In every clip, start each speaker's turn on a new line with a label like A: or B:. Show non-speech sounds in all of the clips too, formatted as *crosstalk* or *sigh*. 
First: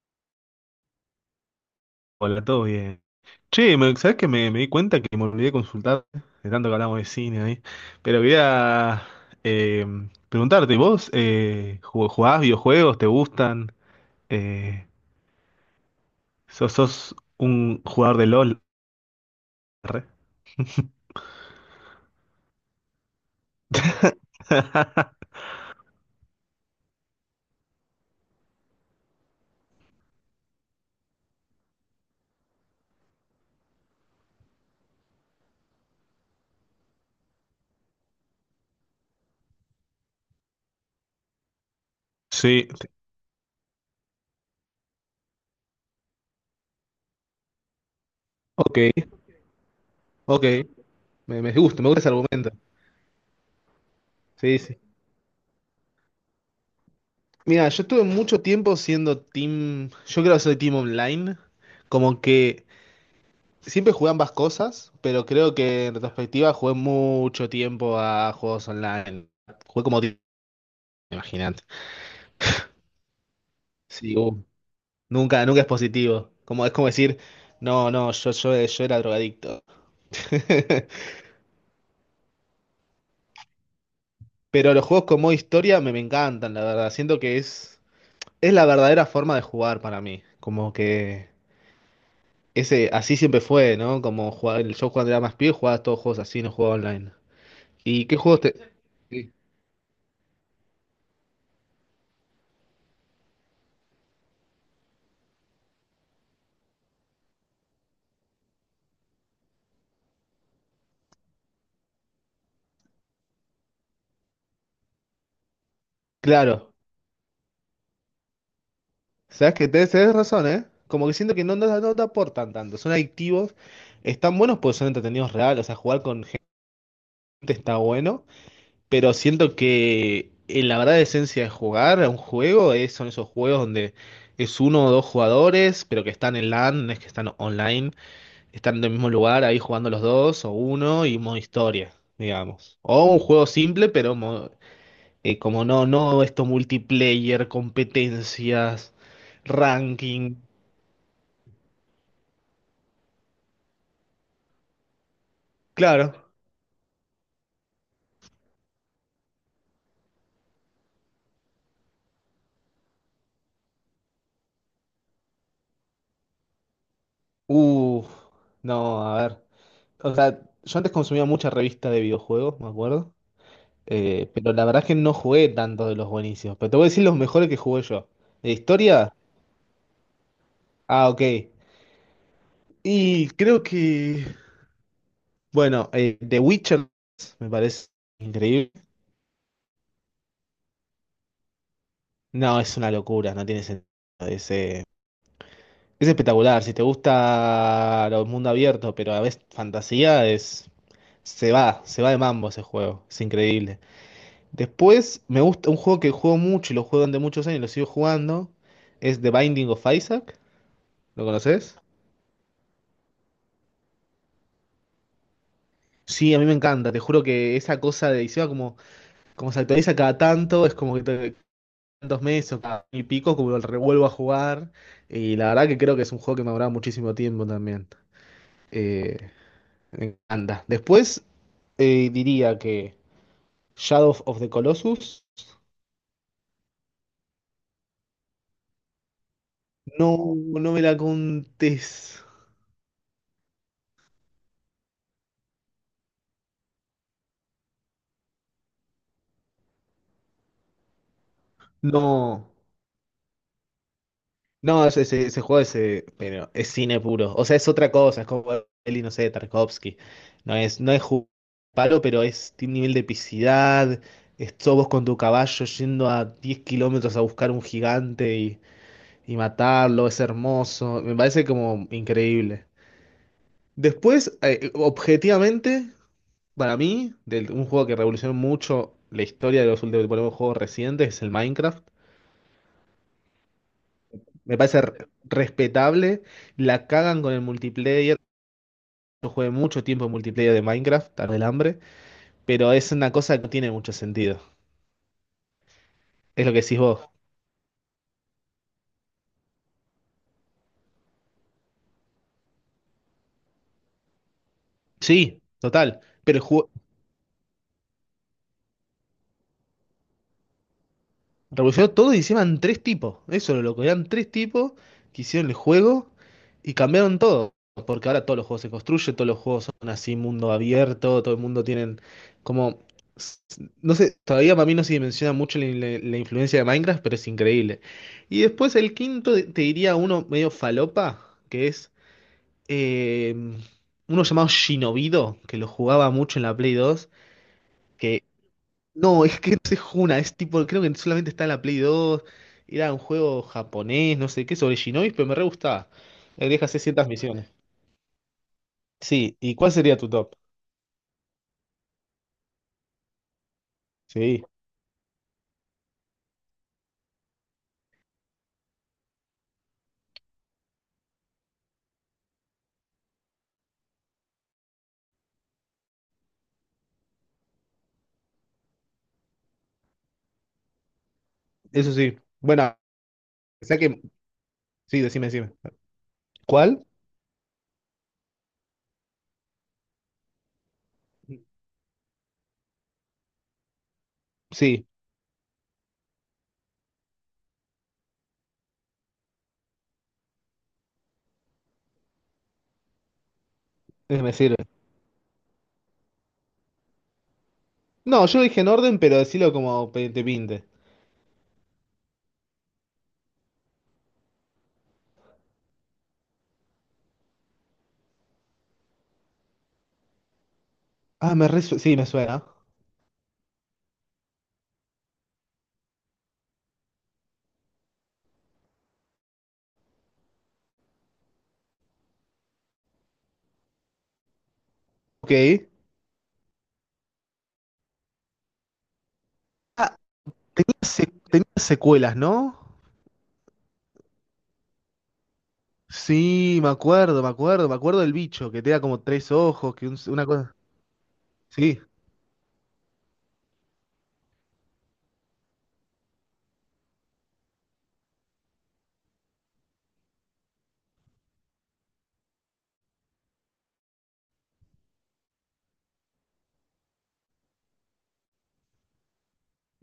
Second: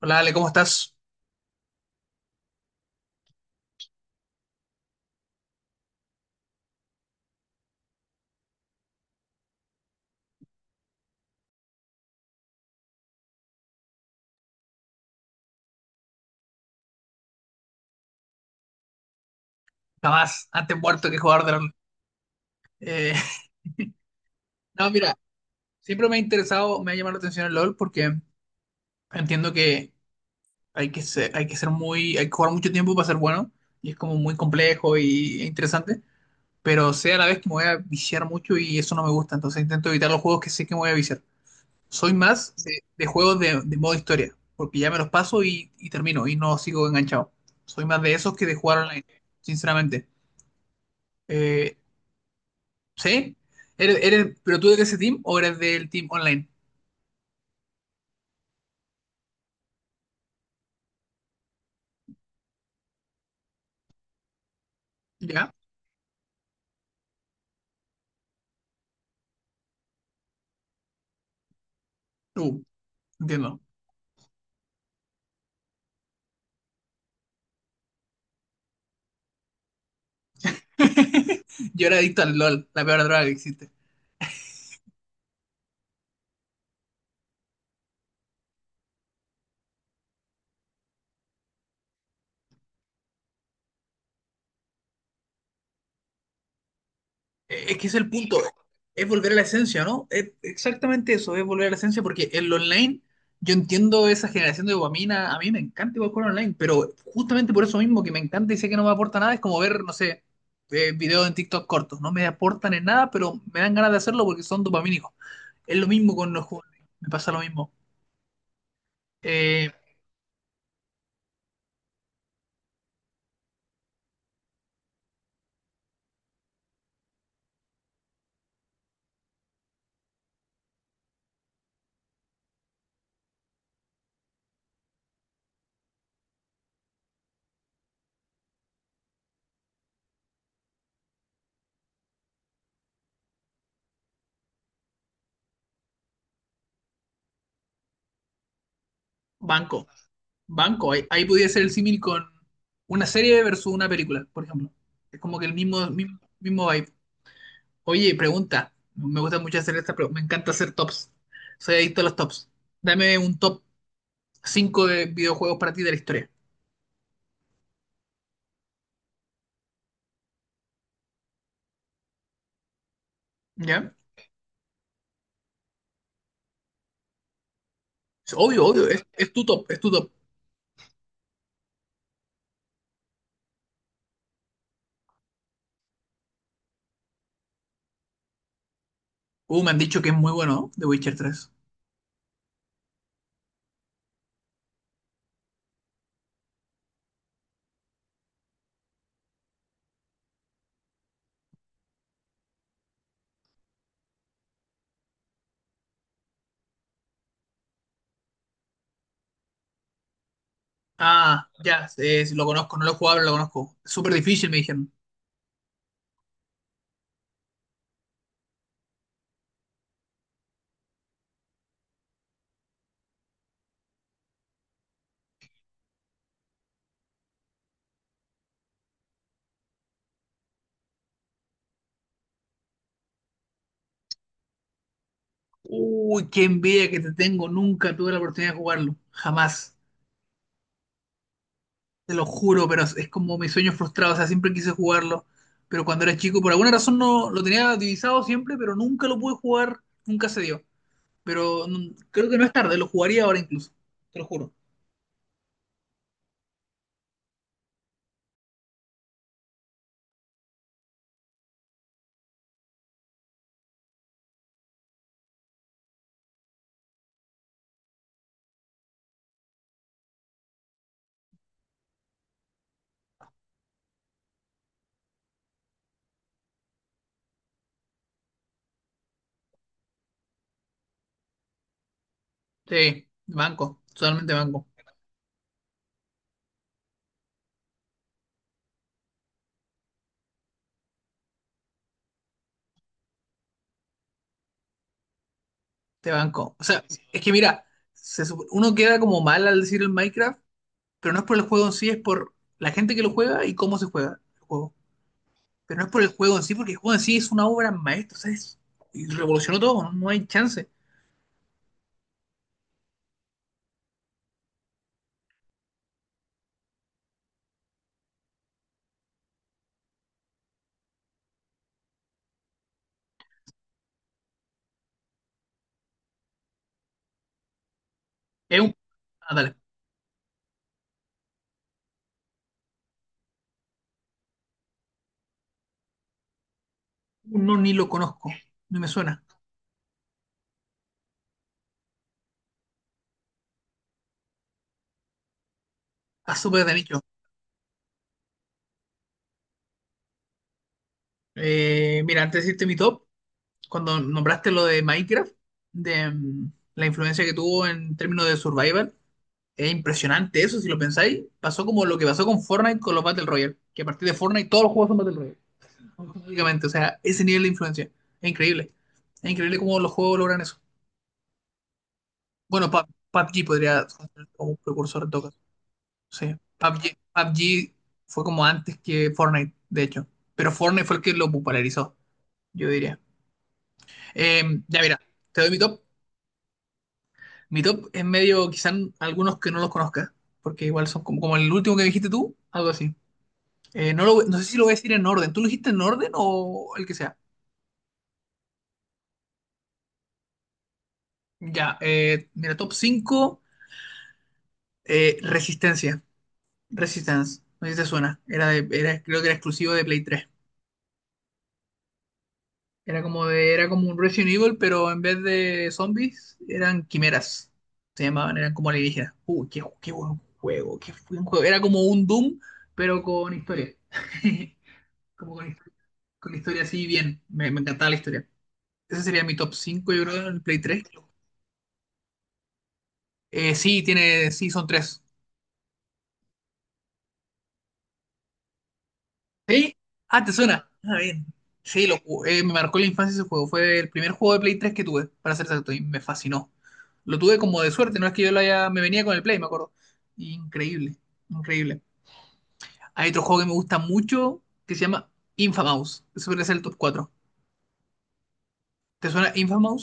A: Hola Ale, ¿cómo estás?
B: Hola, todo bien. Che, ¿sabés que me di cuenta que me olvidé de consultar de tanto que hablamos de cine ahí? Pero quería eh, preguntarte, ¿vos jugás videojuegos? ¿Te gustan? Eh, ¿sos un jugador de LOL? Re.
A: Jamás, antes muerto que jugador de LOL. Eh, *laughs* no,
B: *laughs*
A: mira, siempre me ha interesado, me ha llamado la atención el LOL porque entiendo que hay que ser muy, hay que jugar mucho tiempo para ser bueno y es como muy complejo y e interesante, pero sé a la vez que me voy a viciar mucho y eso no me gusta, entonces intento evitar los juegos que sé que me voy a viciar. Soy más
B: Sí.
A: de juegos de modo historia, porque ya me los paso y termino y no sigo enganchado. Soy más de esos que de jugar
B: Ok,
A: online, sinceramente.
B: ok. Me
A: Eh,
B: gusta, me gusta ese argumento.
A: ¿Sí?
B: Sí,
A: Pero tú
B: sí.
A: de ese team o eres del team online?
B: Mira, yo estuve mucho tiempo siendo team. Yo creo que soy team online. Como que. Siempre jugué ambas cosas, pero
A: ¿Ya?
B: creo que en retrospectiva jugué mucho tiempo a juegos online. Jugué como ti- Imagínate.
A: Uh, entiendo.
B: Sí, nunca, nunca es positivo. Como, es como decir, no, no, yo era drogadicto. *laughs*
A: Yo era adicto al LOL, la peor droga que existe.
B: Pero los juegos con modo historia me encantan, la verdad. Siento que es la verdadera forma de jugar para mí. Como que ese, así siempre fue, ¿no? Como jugar, yo cuando era más pibe jugaba todos juegos así, no jugaba online.
A: Es que es
B: ¿Y
A: el
B: qué
A: punto,
B: juegos te...?
A: es volver
B: Sí.
A: a la esencia, ¿no? Es exactamente eso, es volver a la esencia, porque el online, yo entiendo esa generación de dopamina, a mí me encanta igual jugar online, pero justamente por eso mismo que me encanta y sé que no me aporta nada, es como ver, no sé, videos en TikTok cortos, no me aportan en nada, pero me dan ganas de hacerlo porque son dopamínicos. Es lo mismo con los juegos
B: Claro.
A: online, me pasa lo mismo.
B: Sabes que
A: Eh,
B: tenés razón, ¿eh? Como que siento que no, no, no te aportan tanto. Son adictivos, están buenos porque son entretenidos reales. O sea, jugar con gente está bueno, pero siento que la verdadera esencia de jugar a un juego es, son esos juegos donde es uno o dos jugadores, pero que están en LAN, no es que están online, están en el mismo lugar ahí jugando los dos o uno y modo historia, digamos. O un juego simple, pero como no, no esto multiplayer, competencias
A: banco.
B: ranking.
A: Banco, ahí podría ser el símil con una serie versus una película, por ejemplo. Es como que el
B: Claro.
A: mismo vibe. Oye, pregunta. Me gusta mucho hacer esta, pero me encanta hacer tops. Soy adicto a los tops. Dame un top 5 de videojuegos para ti de la historia.
B: Uh, no, a ver. O sea, yo antes consumía mucha revista de videojuegos, me acuerdo.
A: ¿Ya?
B: Pero la verdad es que no jugué tantos de los buenísimos. Pero te voy a decir los mejores que jugué yo.
A: Es
B: ¿De
A: obvio.
B: historia?
A: Es tu top, es tu top.
B: Ah, ok. Y creo que. Bueno, The Witcher me parece increíble.
A: Me han dicho que es muy bueno, ¿no? The Witcher tres.
B: No, es una locura, no tiene sentido. Es, eh, es espectacular. Si te gusta el mundo abierto, pero a veces fantasía, es. Se va de mambo ese juego. Es increíble. Después me gusta un juego que juego mucho y lo juego durante muchos años y lo sigo jugando. Es The Binding of Isaac. ¿Lo
A: Ah,
B: conoces?
A: ya, lo conozco, no lo he jugado, pero lo conozco. Súper difícil, me dijeron.
B: Sí, a mí me encanta. Te juro que esa cosa de encima como, como se actualiza cada tanto, es como que tantos meses o cada año y pico, como lo revuelvo a jugar. Y la verdad que creo que es un juego que me ha durado muchísimo tiempo también. Eh, me encanta. Después diría que Shadow of the Colossus.
A: Uy, qué envidia que te tengo. Nunca tuve la oportunidad de jugarlo. Jamás.
B: No, no me la contés.
A: Te lo juro, pero es como mi sueño frustrado, o sea, siempre quise jugarlo, pero cuando era chico, por alguna razón no lo tenía divisado siempre, pero nunca lo pude jugar, nunca se dio. Pero mm, creo que no
B: No.
A: es tarde, lo jugaría ahora incluso, te lo juro.
B: No, ese juego es, pero es cine puro. O sea, es otra cosa, es como el, no sé, de Tarkovsky. No es, palo, pero es, tiene un nivel de epicidad. Es sos vos con tu caballo yendo a 10 kilómetros a buscar un gigante y matarlo. Es hermoso. Me parece como increíble. Después, objetivamente, para mí, un juego que revolucionó mucho la historia de los últimos por ejemplo, juegos recientes es el Minecraft.
A: Sí, banco, totalmente
B: Me
A: banco,
B: parece respetable. La cagan con el multiplayer. Yo jugué mucho tiempo en multiplayer de Minecraft, tarde el hambre, pero es una cosa que no tiene mucho sentido.
A: te
B: Es lo
A: banco.
B: que
A: O
B: decís
A: sea,
B: vos.
A: es que mira, uno queda como mal al decir el Minecraft, pero no es por el juego en sí, es por la gente que lo juega y cómo se juega el juego.
B: Sí,
A: Pero no es
B: total.
A: por el
B: Pero
A: juego
B: el
A: en sí,
B: juego
A: porque el juego en sí es una obra maestra, o sea, y revolucionó todo, no hay chance.
B: revolucionó todo y encima en tres tipos. Eso lo loco. Eran tres tipos que hicieron el juego y cambiaron todo. Porque ahora todos los juegos se construyen, todos los juegos son así, mundo abierto, todo el mundo tienen como. No sé, todavía para mí no se dimensiona mucho la influencia de Minecraft, pero es increíble. Y
A: Es un...
B: después el quinto,
A: Ah, dale.
B: te diría uno medio falopa, que es eh, uno llamado Shinobido, que lo jugaba mucho en la Play 2
A: No, ni lo
B: que
A: conozco, no me suena.
B: no, *laughs* es que no se juna, es tipo, creo que solamente está en la Play 2 era un juego japonés, no sé qué, sobre Shinobis, pero me re gustaba.
A: Está súper
B: Deja
A: de nicho.
B: 600 misiones. Sí, ¿y cuál sería tu top?
A: Mira, antes de decirte mi top, cuando
B: Sí,
A: nombraste lo de Minecraft, de mm, la influencia que tuvo en términos de survival, es impresionante eso, si lo pensáis. Pasó como lo que pasó con Fortnite con los Battle Royale, que a partir de Fortnite todos los juegos son Battle Royale, automáticamente. O sea, ese nivel de influencia es increíble. Es increíble cómo los juegos logran eso.
B: eso sí.
A: Bueno,
B: Bueno,
A: PUBG
B: o sea
A: podría
B: que,
A: ser como un
B: sí,
A: precursor de
B: decime,
A: todo.
B: decime.
A: Sí. PUBG
B: ¿Cuál?
A: PUBG fue como antes que Fortnite, de hecho. Pero Fortnite fue el que lo popularizó, yo diría. Ya
B: Sí,
A: mira, te doy mi top. Mi top es medio, quizás algunos que no los conozcas, porque igual son como, como el último que dijiste tú, algo así. No,
B: ese me
A: no sé
B: sirve.
A: si lo voy a decir en orden. ¿Tú lo dijiste en orden o el que sea?
B: No, yo lo dije en orden, pero decilo como te pinte.
A: Ya, mira, top 5 Resistencia. Resistance, no sé si te suena. Era, creo que era exclusivo de Play 3.
B: Ah, me re, sí, me suena.
A: Era como un Resident Evil, pero en vez de zombies, eran quimeras. Se llamaban, eran como alienígenas. Qué buen juego, qué buen juego. Era como un Doom, pero con historia. *laughs* Como con,
B: Ok.
A: histo- con historia así bien. Me encantaba la historia. Ese sería mi top cinco
B: Ah,
A: yo creo, en el Play
B: tenía,
A: 3.
B: tenía secuelas, ¿no?
A: Sí, son tres.
B: Sí, me acuerdo, me acuerdo, me acuerdo del bicho, que tenía como tres ojos,
A: Sí,
B: que
A: ah,
B: una
A: te
B: cosa.
A: suena. Ah, bien.
B: Sí,
A: Sí, me marcó la infancia ese juego. Fue el primer juego de Play 3 que tuve, para ser exacto, y me fascinó. Lo tuve como de suerte, no es que yo lo haya. Me venía con el Play, me acuerdo. Increíble, increíble. Hay otro juego que me gusta mucho que se llama Infamous. Ese podría ser el top cuatro. ¿Te suena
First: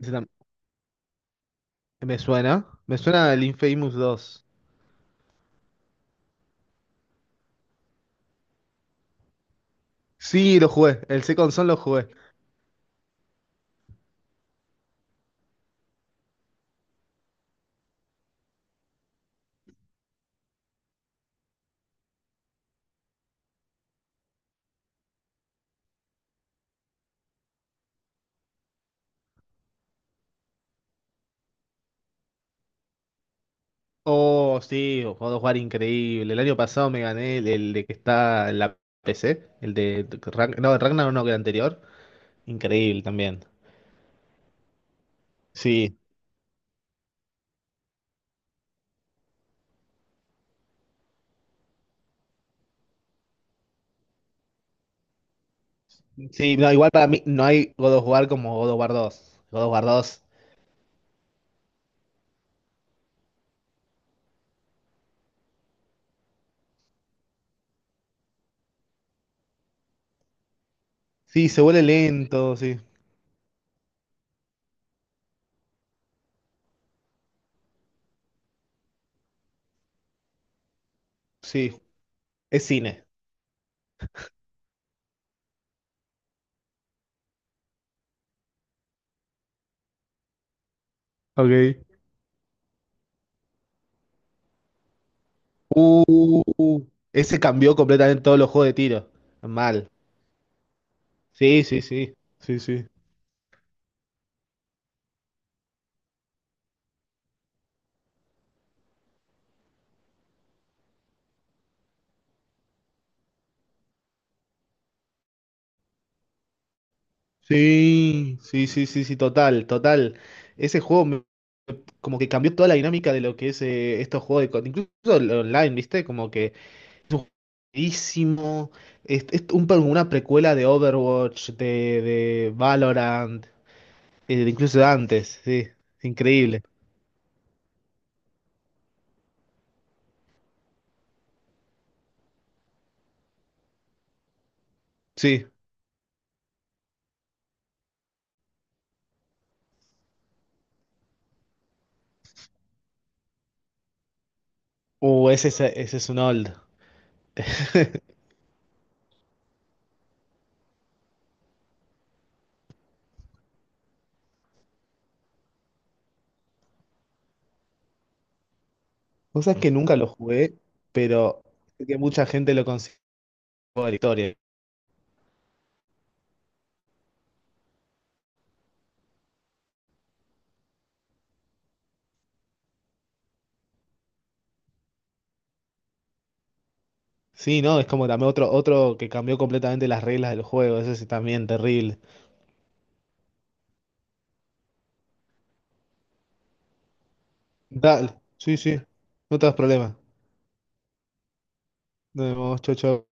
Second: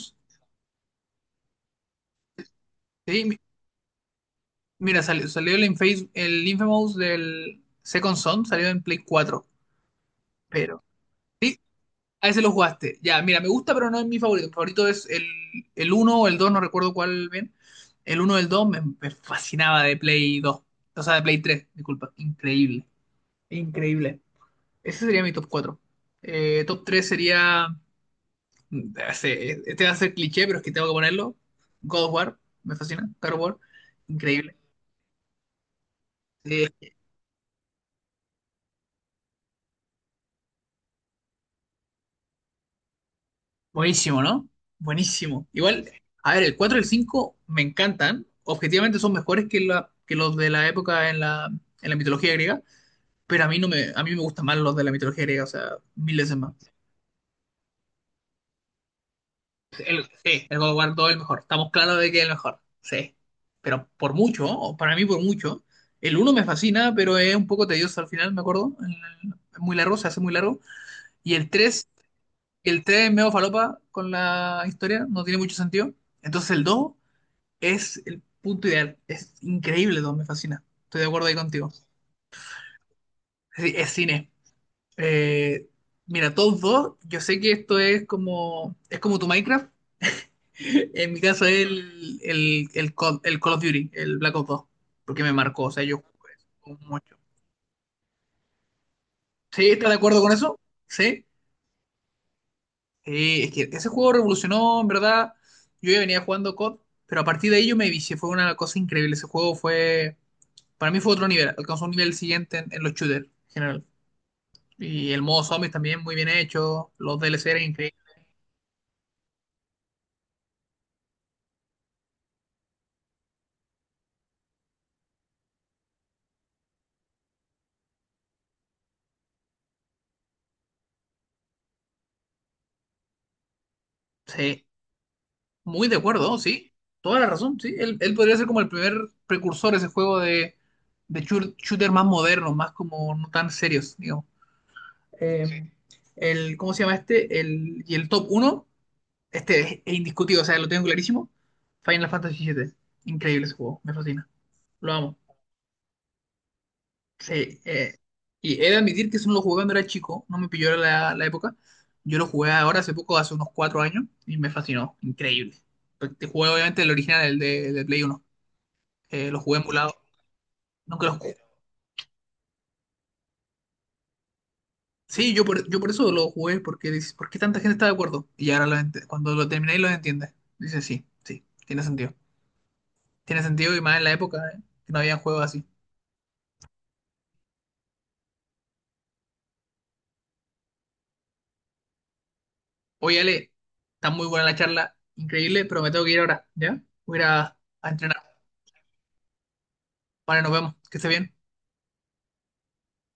B: ese tam- me suena. Me
A: Sí,
B: suena el Infamous dos.
A: mira, salió el Infamous, el Infamous del Second Son, salió en Play cuatro.
B: Sí, lo
A: Pero.
B: jugué. El Second
A: Sí,
B: Son lo jugué.
A: a ese lo jugaste. Ya, mira, me gusta, pero no es mi favorito. Mi favorito es el uno o el 2, no recuerdo cuál bien. El uno, o el 2 me fascinaba de Play 2. O sea, de Play 3, disculpa. Increíble. Increíble. Ese sería mi top 4. Top 3 sería. Este va a ser cliché, pero es que tengo que ponerlo. God of War, me fascina. God of War, increíble.
B: Oh, sí, lo puedo jugar increíble. El año
A: Eh,
B: pasado me gané el de que está en la PC, el de Ragnar, no, el Ragnar no, que el anterior. Increíble también.
A: Buenísimo, ¿no? Buenísimo. Igual,
B: Sí,
A: a ver, el 4 y el 5 me encantan. Objetivamente son mejores que, que los de la época en en la mitología griega, pero a mí no me, a mí me gustan más los de la mitología griega, o sea, mil veces más.
B: sí, no, igual para mí no hay God of War como God of War dos. God of War dos.
A: Sí, el God of War 2 es el mejor. Estamos claros de que es el mejor. Sí. Pero por mucho, o para mí por mucho. El uno me fascina, pero es un poco tedioso al final, me acuerdo. Es muy largo, se hace muy largo. Y
B: Sí,
A: el
B: se vuelve
A: 3
B: lento, sí.
A: el 3 es medio falopa con la historia, no tiene mucho sentido. Entonces el 2 es el punto ideal. Es increíble, dos, me fascina. Estoy de acuerdo ahí contigo.
B: Sí, es cine.
A: Es cine. Eh, mira, todos dos, yo sé que esto es como tu Minecraft. *laughs* En mi caso es
B: Ok.
A: el Call of Duty, el Black Ops dos porque me marcó. O sea, yo jugué
B: Uh,
A: eso mucho.
B: ese cambió completamente todos los juegos de tiro.
A: ¿Sí? ¿Estás
B: Mal.
A: de acuerdo con eso? Sí.
B: Sí, sí, sí. Sí, sí.
A: Sí, es que ese juego revolucionó, en verdad. Yo ya venía jugando COD, pero a partir de ahí yo me vicié. Fue una cosa increíble. Ese juego fue, para mí fue otro nivel. Alcanzó un nivel siguiente en los shooters en general. Y el modo zombies también muy bien hecho. Los DLC eran increíbles.
B: Sí, sí, sí, sí, sí, total, total. Ese juego me- como que cambió toda la dinámica de lo que es estos juegos de... Incluso el online, ¿viste? Como que es un jueguísimo. Es un una precuela de Overwatch, de Valorant,
A: Sí,
B: incluso de antes, sí.
A: muy de acuerdo,
B: Increíble.
A: sí. Toda la razón, sí. Él podría ser como el primer precursor de ese juego de, shooter más modernos, más como no tan serios, digamos.
B: Sí.
A: Sí. el, ¿cómo se llama este? El, y el top uno este es indiscutido, o sea, lo tengo clarísimo. Final Fantasy siete. Increíble ese juego, me fascina. Lo amo.
B: Ese, ese es un old.
A: Sí, y he de admitir que eso no lo jugué cuando era chico, no me pilló la época. Yo lo jugué ahora hace poco, hace unos cuatro años, y me fascinó, increíble. Pero te jugué obviamente el original, el de Play uno. Lo
B: Vos
A: jugué
B: sabés que
A: emulado,
B: nunca lo jugué,
A: nunca lo jugué.
B: pero sé que mucha gente lo considera juego de la historia.
A: Sí, yo por eso lo jugué, porque dices, ¿por qué tanta gente está de acuerdo? Y ahora cuando lo terminé y lo entiendes, dices, sí, sí, tiene sentido. Tiene sentido y más en la época, que no había juegos así.
B: Sí, ¿no? Es como también otro, otro que cambió completamente las reglas del juego. Ese es también terrible.
A: Oye, Ale, está muy buena la charla, increíble, pero me tengo que ir ahora, ¿ya? Voy a ir a
B: Dale,
A: entrenar.
B: sí, sí. No te das problema.
A: Vale, nos vemos, que esté bien.
B: Nos vemos, chau, chau.